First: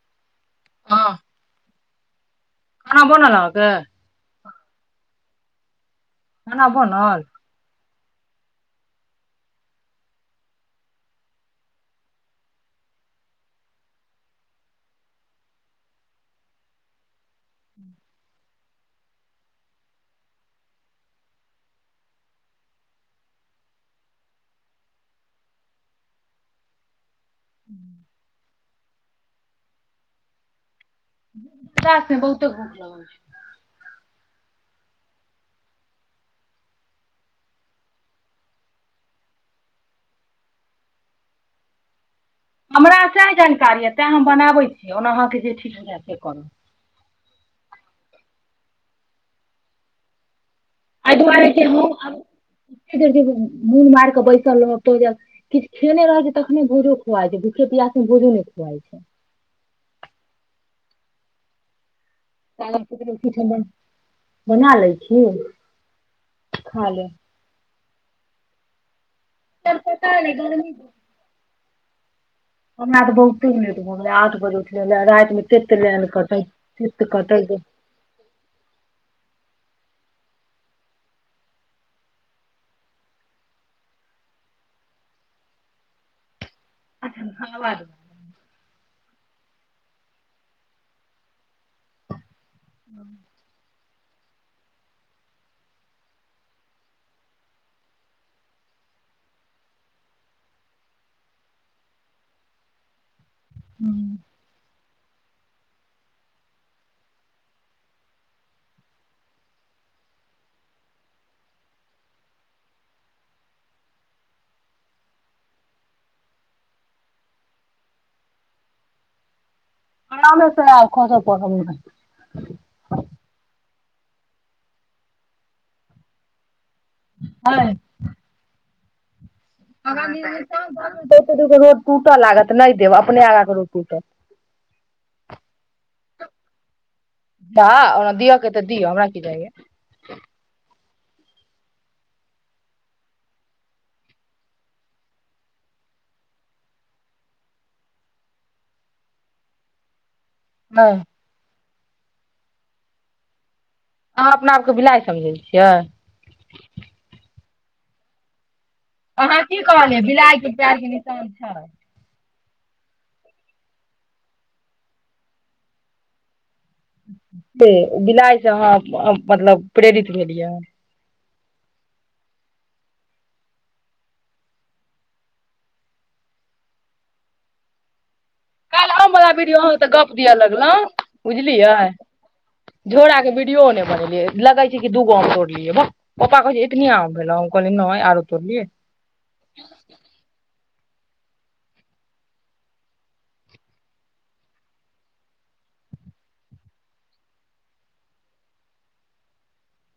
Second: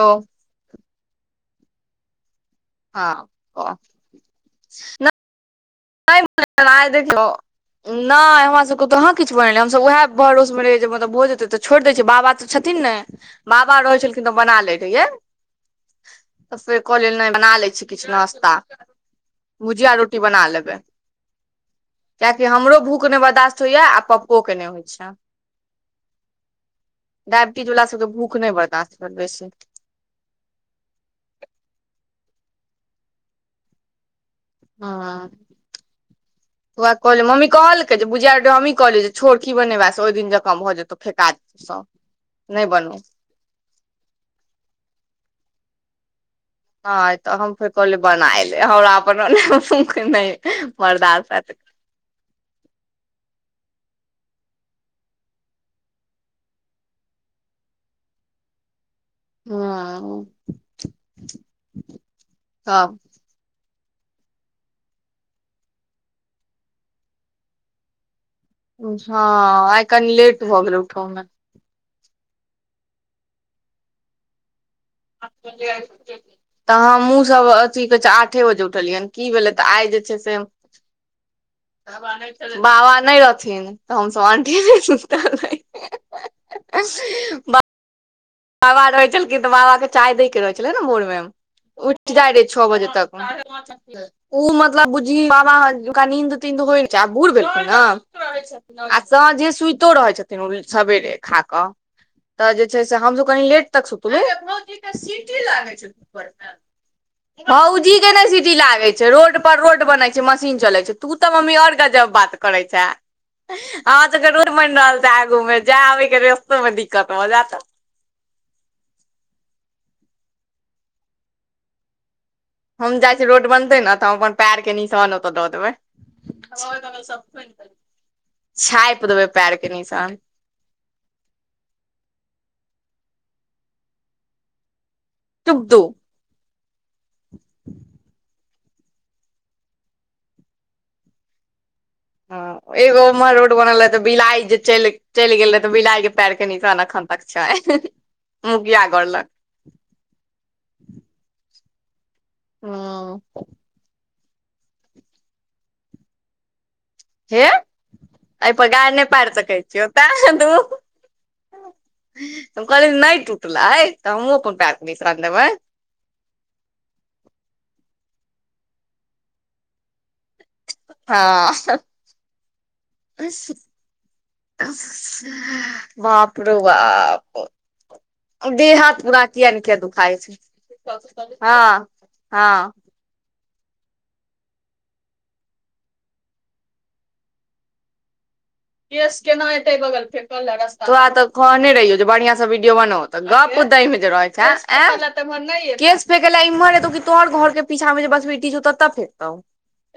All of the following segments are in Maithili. ओ ह आनाा हँ पन नेके [unintelligible] आ किलो [unintelligible] नहि हमरा सबके तऽ अहाँ किछु बनेलै हमस उएह भरोसमे रहै जे मतलब भऽ जेतै तऽ छोड़ि दै छैै बाबा तऽ छथिन ने बाबा रहै छलखिन त बना लै रह भु रो बना ले [unintelligible] कियकि हमरो भूख नहि बर्दाश्त होइएा आ पप्पोके नहि होइ छै डायबिटीज वला सभके भूख नहि बर्दास्त कर बेसी पास बहुते भूख लगै छै हँ तरा कहलिय मम्मी कहलकै जे बुझा मम्मी कहलियै जे छोर की बनेबास से ओहि दिन जका भऽ जेतौ फेेकाज त हमरा स जानकारी यए तैँ हम बनाबैत छी ओना अहाँकेँ जे ठीक हुए से करू हँ तऽ हम फ कल बनाएल हमरा अपन नहि एहि बर्दाश्त हैत दुआरे मून मार के बैसल रह तो किछ खेने रह छ छै तखने भूजो खुआ छै भूखे पियास मे भोजो जाईछी हँ ताय ल तब क उठब बना लै छी खा लए हँ आइ कनी लेट भऽ गर्मी गेलै उठोमे हमरा त बहुते लेट भ गेलै आठ बजे छै तऽ हमूँ कटै सब अथी कहै छै आठे बजे उठलियैन की भेलै तऽ आइ जे छै से बाबा नै छलैथ बाबा नहि रहथिन तऽ हमसभ अंठियेने सुतल रहियै बा हूँ बाबा रहै छलखिन तऽ बाबा के चाय दय के रहै छलै न भोरमे उठि जाइ रहे छौ बजे तक साढ़े पांच ओ मतलब बुझी बाबाक नींद तीन बुढ़ भेलखिन न आ सांझे सुइतो रहै छथिन ओ सबेरे खा क हं तऽ जे छै से हमसब कनि लेट तक सुतबै सीटी लागे छैन उपरमे भौजी के नै सीटी लागै छै रोड पर रोड बनैत छै मशीन चलैत छै तू तऽ मम्मी और गज़ब बात करै छै हँ त अखन रोड ब‌इन रहल छै आगूमे जाय आबयके रेस्तोमे दिक्कत भ जायत नाले स आउ खसो परब नै त हम जाइ छियै रोड बनतै न तऽ हम अपन पैरके निशान ओतय दऽ देबै है छाइप देबै पैर के निशान त ओतेक दुरके रोड टूट लागत ऽ नहि देब अपने आगा के रोड टूटत चुप तु त ओना दियके ऐ तऽ दिय हमरा की जाइया हँ एगो उम्हर रोड बनल रहे त बिलाइ जे चलि गेल रहे त बिलाइ के पैर के निशान एखन तक छै मुखिया घर लग हँ हँ अहाँ अपना आपके बिलाइ समझैत छियै हे अई प गारि नहि पारि अहाँ सकै की छियौ कहलियै तैंह बिलाइ तूं के त पैर के निशान छै हम कहलियै नहि टूटलै तऽ हमूँ अपन पैर क निशान देबै से बिलाईसँ अहाँ मतलब प्रेरित भेलियै हँ ह्ह बाप रौ बाप देह हाथ काल्हि हम पूरा वला किया वीडियो नहि किया अहाँ तऽ गप दुखाय छै दिअ लगलहुँ सुतल सुतल बुझलियै हँ हँ झोरा के विड यो नै बनेलियै लगै छै कि दूगो आम तोड़लियै भक पप्पा कहै छै एतनी आम भेलौ हम कहलियै नै आरो तोड़लियै केस केना एतै बगल फेंक लै अगस् तोरा तऽ कहने रहियौ जे बढ़िया से वीडियो बनो तऽ अगे गप दय मे जे रहै छै केस फेकैला त एम्हर नै केश फेंक ला इम्हर एतौ कि तोहर घर के पीछा मे ज बसबिट्टी छौ तत्त फेकतौ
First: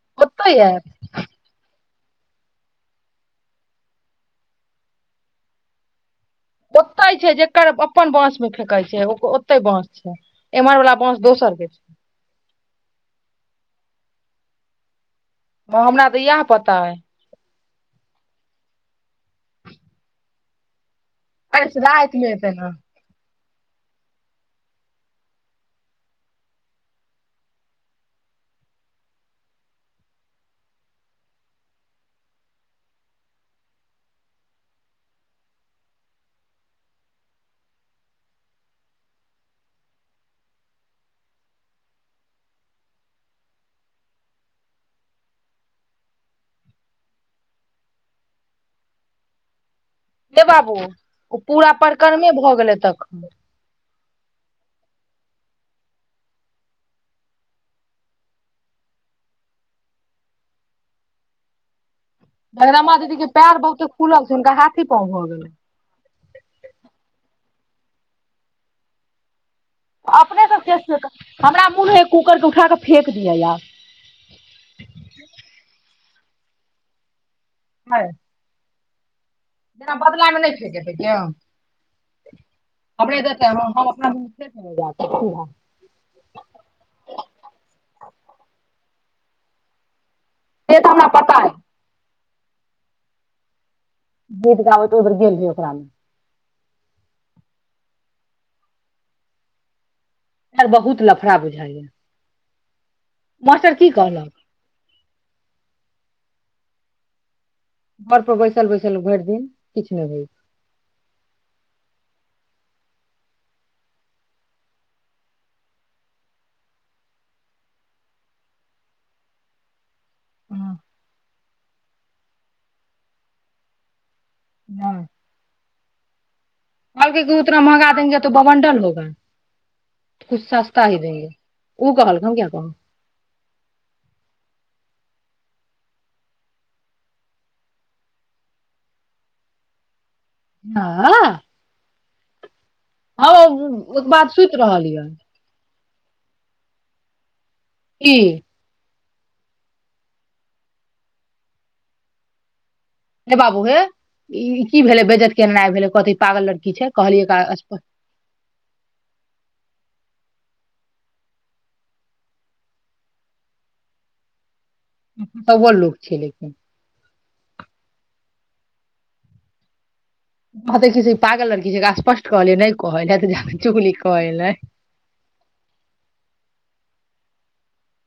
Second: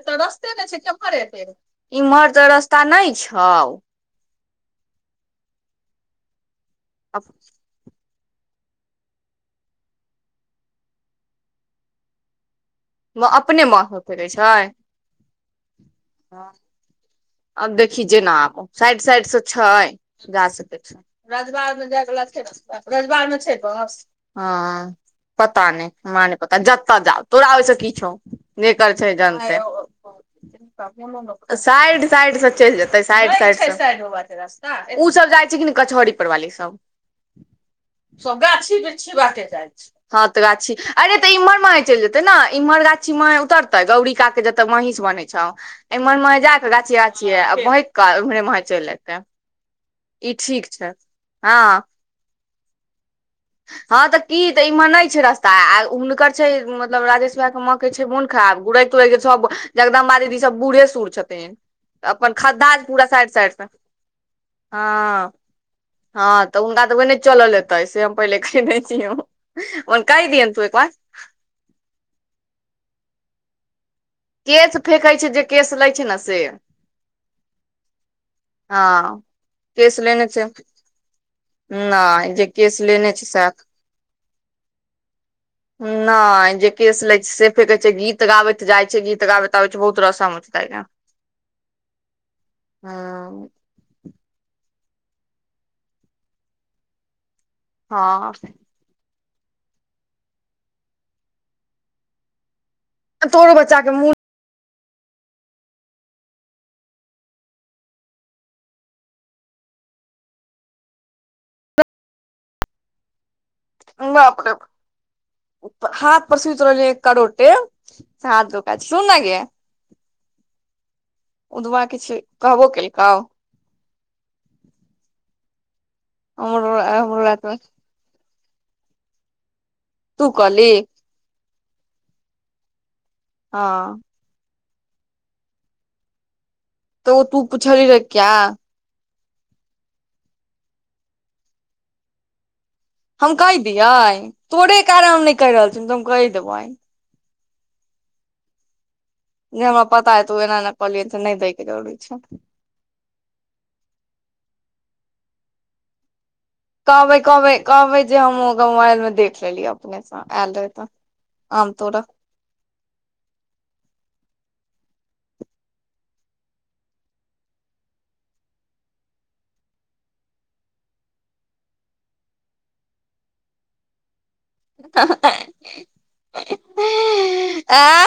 एत ओतै रस्ते नै आयत छै केम्हर एतै इम्हर त रस्ता नहि छै हां उ ओत्तै छै जेकर अपन बांस मे फेकै छै ओ ओते बांस छै एम्हर वाला बांस दोसर के छै म अपने बांस म फेकै छै हमरा तऽ इएह हाँ पता अइ अब देखी जेना आबौ साइड साइड से छै जा सकै छै रजवाड़ अरे मे जाय राति वला छै एतै ने रस्ता रजवाड़ में छै बहस हँ पता नहि हमरा नहि पता जतऽ जाउ तोरा ओहिसँ कि छौ जेकर छै जनतै [inaudible] साइड साइड से चईल जेतै साइड साइड स नय छय साइड बाटे रस्ता ओ सब जाइ छै कि न कचहरी पर वाली सब सब गाछी बिरछी बाटे जाय छय हँ तऽ गाछी अरे तऽ इमहर माहे चईल जेते न इम्हर गाछी माहे उतरते गौरीका के जत महीष बनेै छौ एम्हरमे जााकऽ गाछिए गाछिए आ बहैँक कऽ एमहरे माहे चईल एतै ई हे ठीक बाबू छै ओ हँ पूरा परक्रमे भऽ गेलै तखन हँ तऽ की तऽ इमहर नय छै रास्ता आ हुनकर छै मतलब राजेश भाय के माँ के छै मोन खाराब आब गुरै तुड़ै के सब जगदम्बा दीदी सब बूढ़े सूढ़ छथिन अपन खद्धा छै जगदम्बा पूरा दीदी के साइड पैर साइडसँ बहुते फूलल छै हुनका हाथी हँ पाँव भऽ गेलै हँ तऽ हुनका तऽ ओहिने चलल हैतै से हम पहिले कहि दयै छीऔ अपने सभके हमरा मोन होइया कूकरकेँ उठा कऽ फेेक दियै आब केश फेेकै छै जे केश लै छै ने से [unintelligible] हँ जेना केश लेने बदलामे छै नहि खेलिये तेलिये नहि जे केश लेने हमरे छै देख सएह के हँ हम अपना [unintelligible] नहि जे केस लै छै से फेकै छै गीत गाबैत जाइ छै गीत गावेत बहुत रसम [unintelligible] से तऽ हमरा पता अइ हँ गीत गाबै तऽ उधर गेल रहे ओकरामे हँ [unintelligible] बहुत लफड़ा बुझाइए तोरो बच्चाके मुड़ घर पर बैसल बैसल भेर दिन किछु नहि हो बाप रे बाप हाथ पर सुत‌ रहलिए एक करोटे से हाथ दुखाइ छै सुन नऽ गे हँ उदबा किछु कहबो केलकौ नहि हमरो कहलकै हमरो की रात मे उतना महगा देंगे तो बमंडल होगा तू कहली ऊ कहलकै हम किया कहबै हँ तऽ तु पूछली रहे क्या हाँ हम केह एक दियै बात सुति तोरे रहलियै कारण हम नहि केह रहल छिये तऽ हम कहि देबै की जे हमरा पता अइ तु एना एना कहलिए तऽ नै दै के जरूरी छै हे बाबू हे ई की भेलै बेजति केनाइ भेलै कहते कहबै कहबै कहबै जे हम ओकरा मोबाइल मे देख लेलियै अपने ऐल रहै तऽ आम तोर अव्वल लोक छै लेकिन कहतै कि जे पागल लड़कि जेकाँ स्पष्ट कहलियै नहि कहैले तऽ जाकऽ चुगली कऽ ऐलै ऐं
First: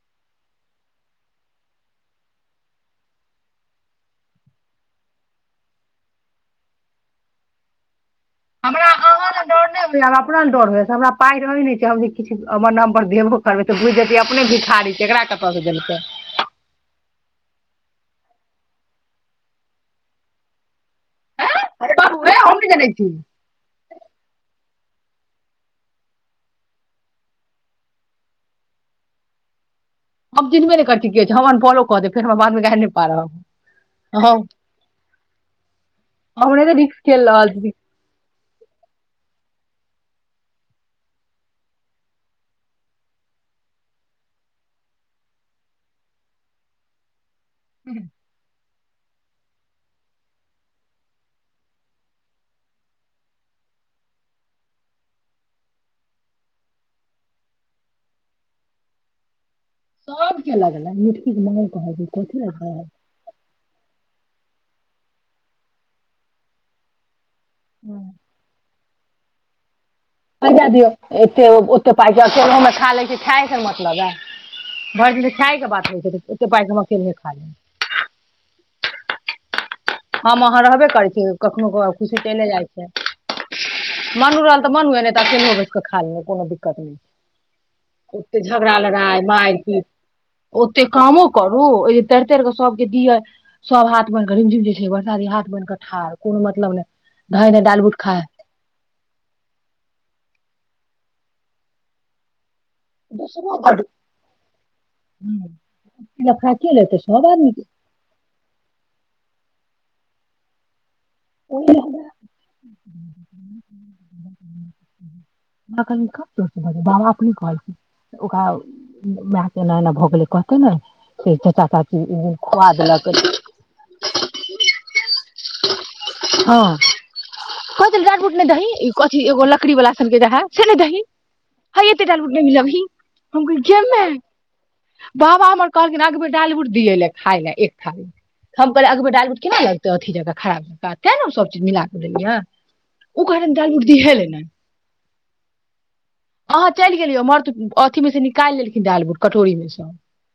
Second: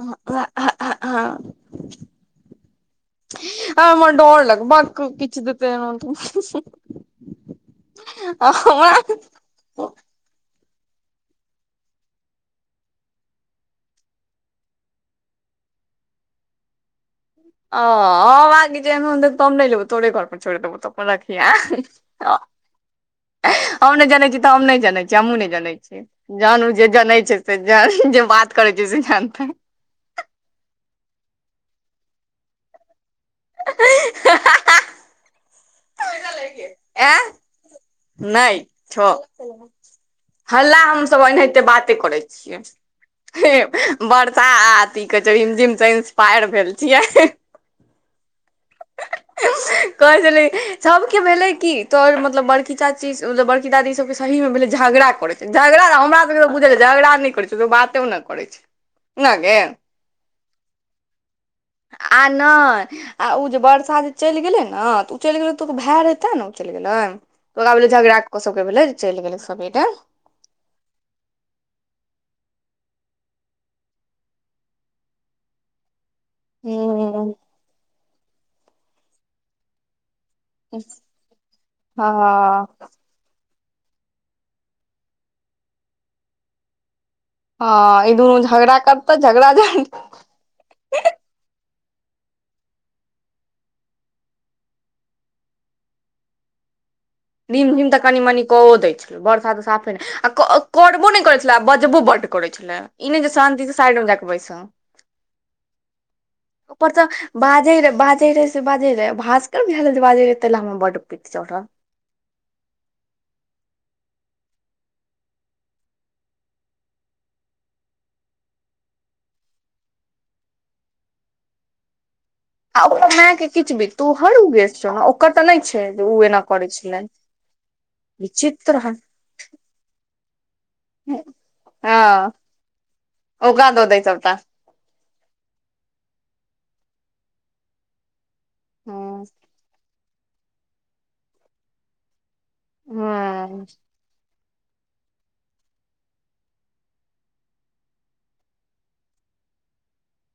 हँ आ हमरा डर लगै भक्क किछ देतै नै तऽ हमरा अहाँ ले डर नहि होइ मे आब अपना नले डर होइ तऽ हमरा पाइ रहै नहि छै हम जे किछु हमर नामपर देबो करबै तऽ बुझ जेतै अपने भिखारी छै एकरा कतऽ सँ देबै तऽ ओ बागी जा अ त नहि लेब तोरे घर पर छोड़ देबौ तऽ अपन राखि ऐं अरे बाबू रे हम नहि जनै छी हम नहि जनै छी तऽ हम नहि जैँ छ हमूँ ने जानै छियै जानु जे जनै छै से ज जे बात करै छै से जानतै हह - हम चिन्हबे नहि करै छियै के छै हमअनॉफालो क दे फेर हमरा बादमे गाइर नहि पारब हाँ ओने तऽ रिक्स ए खेल रहल छी नहि छौ हल्ला हमसभ एनाहिते बाते करै छियै हे वर्षाथी कहै छै रिमझिम से इंसपायर भेल छियै [unintelligible] ह ऐं कहै छलै सबके भेलै कि तोहर मतलब बड़की चाची बड़की दादी सब सही मे भेल झगड़ा करै छै झगड़ा हमरा सब बझ झगड़ा नहि करै बातो नहि कर छै नागे सबके लगलै मिटकी के माँग कहै छै आ कथी लए कहै नहि उ जे वर्षा जे चलि गेलै ने तऽ उ चलि गेलै तऽ ओ भाय हेते ने उ चलि गेलै त ओकरा भेले झगड़ा कऽ सबके भेल चलि गेलै सबेरे पैसा दियौ एत ओते पाइ छै अकेलहुमे खा लै छी खाय से मतलब है भर दिन तऽ खाय के बात होइ छै त ओे पाइ हमअकेले हूँ खा ले हम अहाँ रहबे करै छी कखनो खुशी चलि जाइ हँ छै मनू रहल तऽ मनुए नहि त अकेलोह बैठ क खा लेलू कोनो दिक्कत नहि हँ ई दुनू ओते झगड़ा करतै लड़ाई मार झगड़ा पीट ओते कामो करू ओ जे तैर तर के सब के दिये सब हाथ में घिम घिम बरसादी हाथ बन कऽ ठाड़ कोनो मतलब नहि धैर्य नहि नीम नीम डालबुट तऽ कनि खाइ मनि कऽओ दै छलै बरसात तऽ साफे नहि आ क करबो नहि करय छलैह बजबो बड करय छल ई नहि जे शान्ति साइडमे जाक बैसब लफड़ा के ऊपर लेतै तऽ सब आदमी के बाजै रह बाजै रहै से बाजै रहै भास त धीरे धीरे बाजय हाय तेला हमरा बड पित्त चढ़ल [inaudible] एखन बाबाकें नहि कहलिए ओकरा मायके एना एना भऽ गेलै कहते ने से चाचा चाची खुआ आ देलक ओकर माय के किछ भी तू हर उ गैस छहुना ओकर तऽ नहि छै उएना करै छलन उते डांटा बुट नहि दहिं कथी एगो लकड़ी वाला सा से नहि दहिं हइए एते दालमुट नहि मिलबहि ओकरा द दहिं सबटा बाबा हमर कहलखिन अगब डालमुट पिय लय खायल एक थारी हम कहलिए अगबे हँ डालबुट केना लगतै अथी जंका खराब ज तैं ने ओ सब चीज मिलाके दैलिअन ओ कहै रहै हँ दालमुट दिहांलय नैय [inaudible] अहाँ चलि गेलियौ मर्द अथि मे से निकालि लेलखिन दालि बोट कटोरी मे से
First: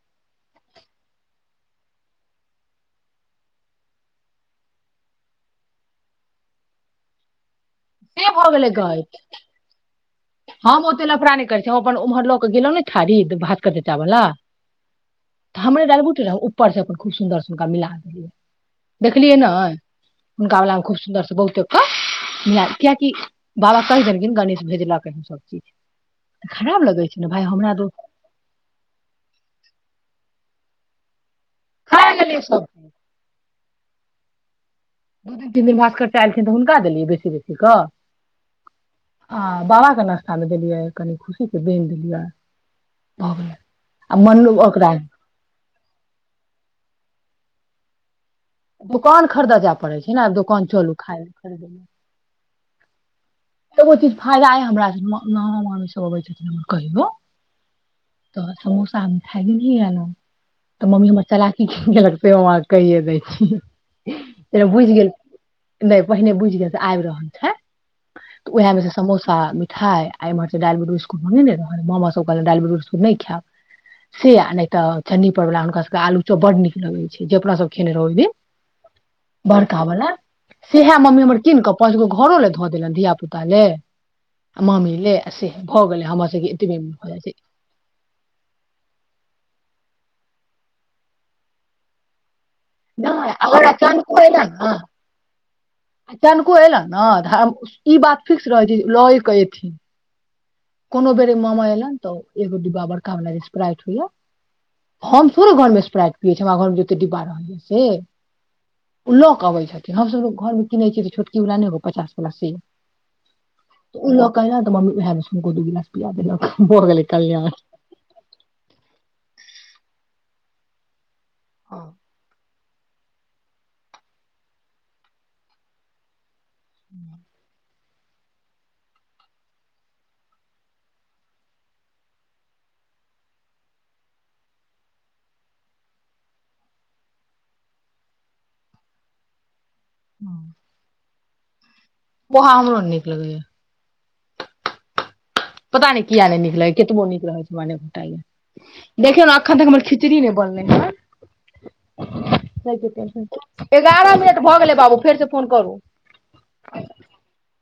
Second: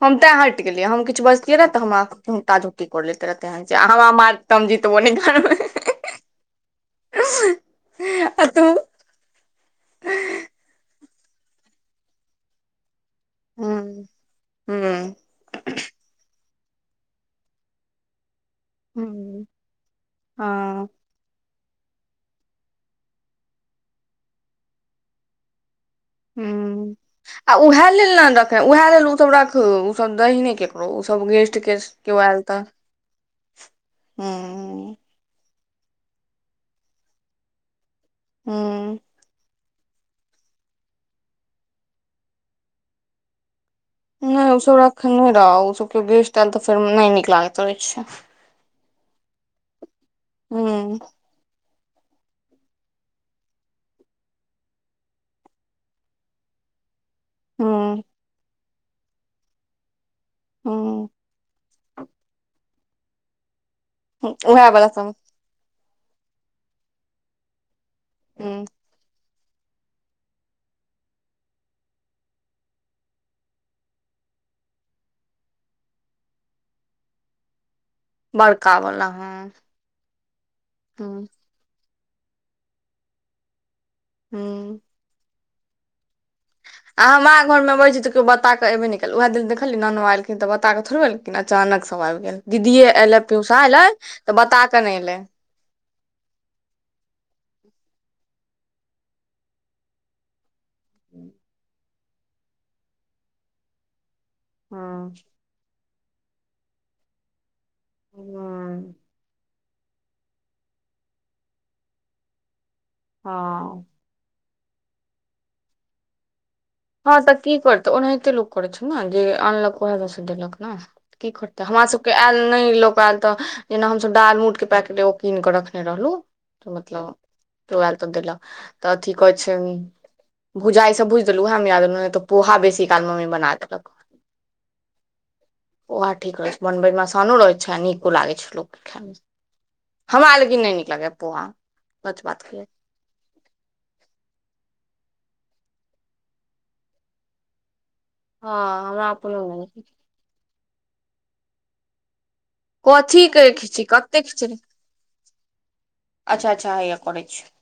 हम तें हटि गेलियै हम किछ बजतै रहै तऽ हम ताजो कर ले रहेे त ओ नहि हें हें से भऽ गेलै गैय हम ओते लफड़ा नहि करैत छी हम अपन उम्हर लऽ केऽ गेलहुँ ने थारीक भात कटेता हँ वला हूं हँ तऽ हमरे दालि उठलहुँ उ उपर सँ अपन खूब सुन्दर हुनका मिला देलियै देखलियै ने हुनका वलामे खूब सुन्दरसे बहुते म कियकि बाबा कहि देलखिन गणेश भेजलक हन सब चीज खराब हुँ लगै छै ने भाय आ हमरा दो उएह लेल ने रखे उएह लेल ओसभ रखू ओसभ दहीने केकरो ओ सब गेस्ट के खा केओ गेलै आयल तऽ सब ह्म दू दिन तीन दिन भास्करचि एयलखिन तऽ हुनका देलियै बेसी बेसीे कऽ ह्मं आ बाबा के नश्ता देलियै कनि खुशी के बन देलियै भगैलै नहि ओसभ रखने नहि रह ओसभ केओ गेस्ट आयल तऽ फेर नहि नीक लागैत रहैत छै दोकान खरीदय जाय पड़ै छै दोकान हूं चलू खाय तऽ ओ चीज फायदा हइ हमरा नहामामी स ब अबै छथिन हमर कहियो हुँ - तऽ समोसा खाय ले लिय हन त मम्मी हूं हमर चला की कहिये दै छी उएह बला बुझि गेल सब नहि पहिने बुझ गेल आब रहल छै त हूं उएह मे मिठाइ आ एमहर से दाल बूट बिस्कुट मंगे रहै मामा सब कहल दाल बूट बिस्कुट नहि खायब से आ नहि तऽ चन्नी पर वला हुनका सबके आलू चौप बड नीक लगै छै जे अपना सब खेन रहूँ नीक बड़का बला हँ बड़का बाला सेहऽ मम्मी हूं हमर कीन क पाँच गो घरो ले ध देलनि धिया पुता ले हूं मामी ले आ से भऽ गेले हमर सबके एतबे मे आ भऽ जाइ हमरा छै घरमे अबै छी तऽ केओ बता के अबे नहि केलल उएह दिन देखली न मोबाइल के कि तऽ बताकऽ थड़े लेकिन अचानक सब आबि गेल दीदीे एऐले नहि प्यूसा अगर एलै तऽ बता कऽ ने एले आचानको एयलन ने तऽ ई बात फिक्स रहै छै लऽयकेऽ अयथिन कोनो बेरे मामा एलनि तऽ एगो डिब्बा बरका मे स्प्राट होइय हूं हम थोरे घरमे स्प्राइट पियै छ हमरा घरमे जते डिब्बा रहै से हूँ लकऽ अबै छथि हमसभ घरमे किनै छियै तऽ छोटकीवला नहि हौ पचास वला से हां कालिह तऽ मम्मी उहा मे सँ दु गिलास पिया देलक भऽ गेलै हँ तऽ कल्याण की करत ओनाहिते लोक करैत छै न जे आनलक ओएह मे से देलक न की करतै हमरा हँ सबके आयल नहि लोक तऽ जेना हमसभ दाल मुटके पैकिट एगो कीन कऽ रखने रहलु तऽ मतलब तऽ देल तऽ थी कहै छै भुजा ईस भुज द उहा मे मिला देलहुँन नैय तं पोहा बेसी काल मम्मी बना देलक ओहा ठीक रहै छै बनबइमे असानो रहै छै आ नीको लागे छै लोक खायमे हमार लेकिन नहि निकलगौया पोहा सच बात पोहा कहियौ हमरो नीक नैय लगैए पता नहि किया नहि निक लागै कतबो नीक रहै माने हँ हमरा देखियो न अपनो अखन त नहि हमर खिचड़ी नैय बनलै हन कथी के खिचड़ी कते एगारह मिनट खिचड़ी भऽ गेलै बाबू फेरसँ फोन करू अच्छा अच्छा हैया करै छियोउ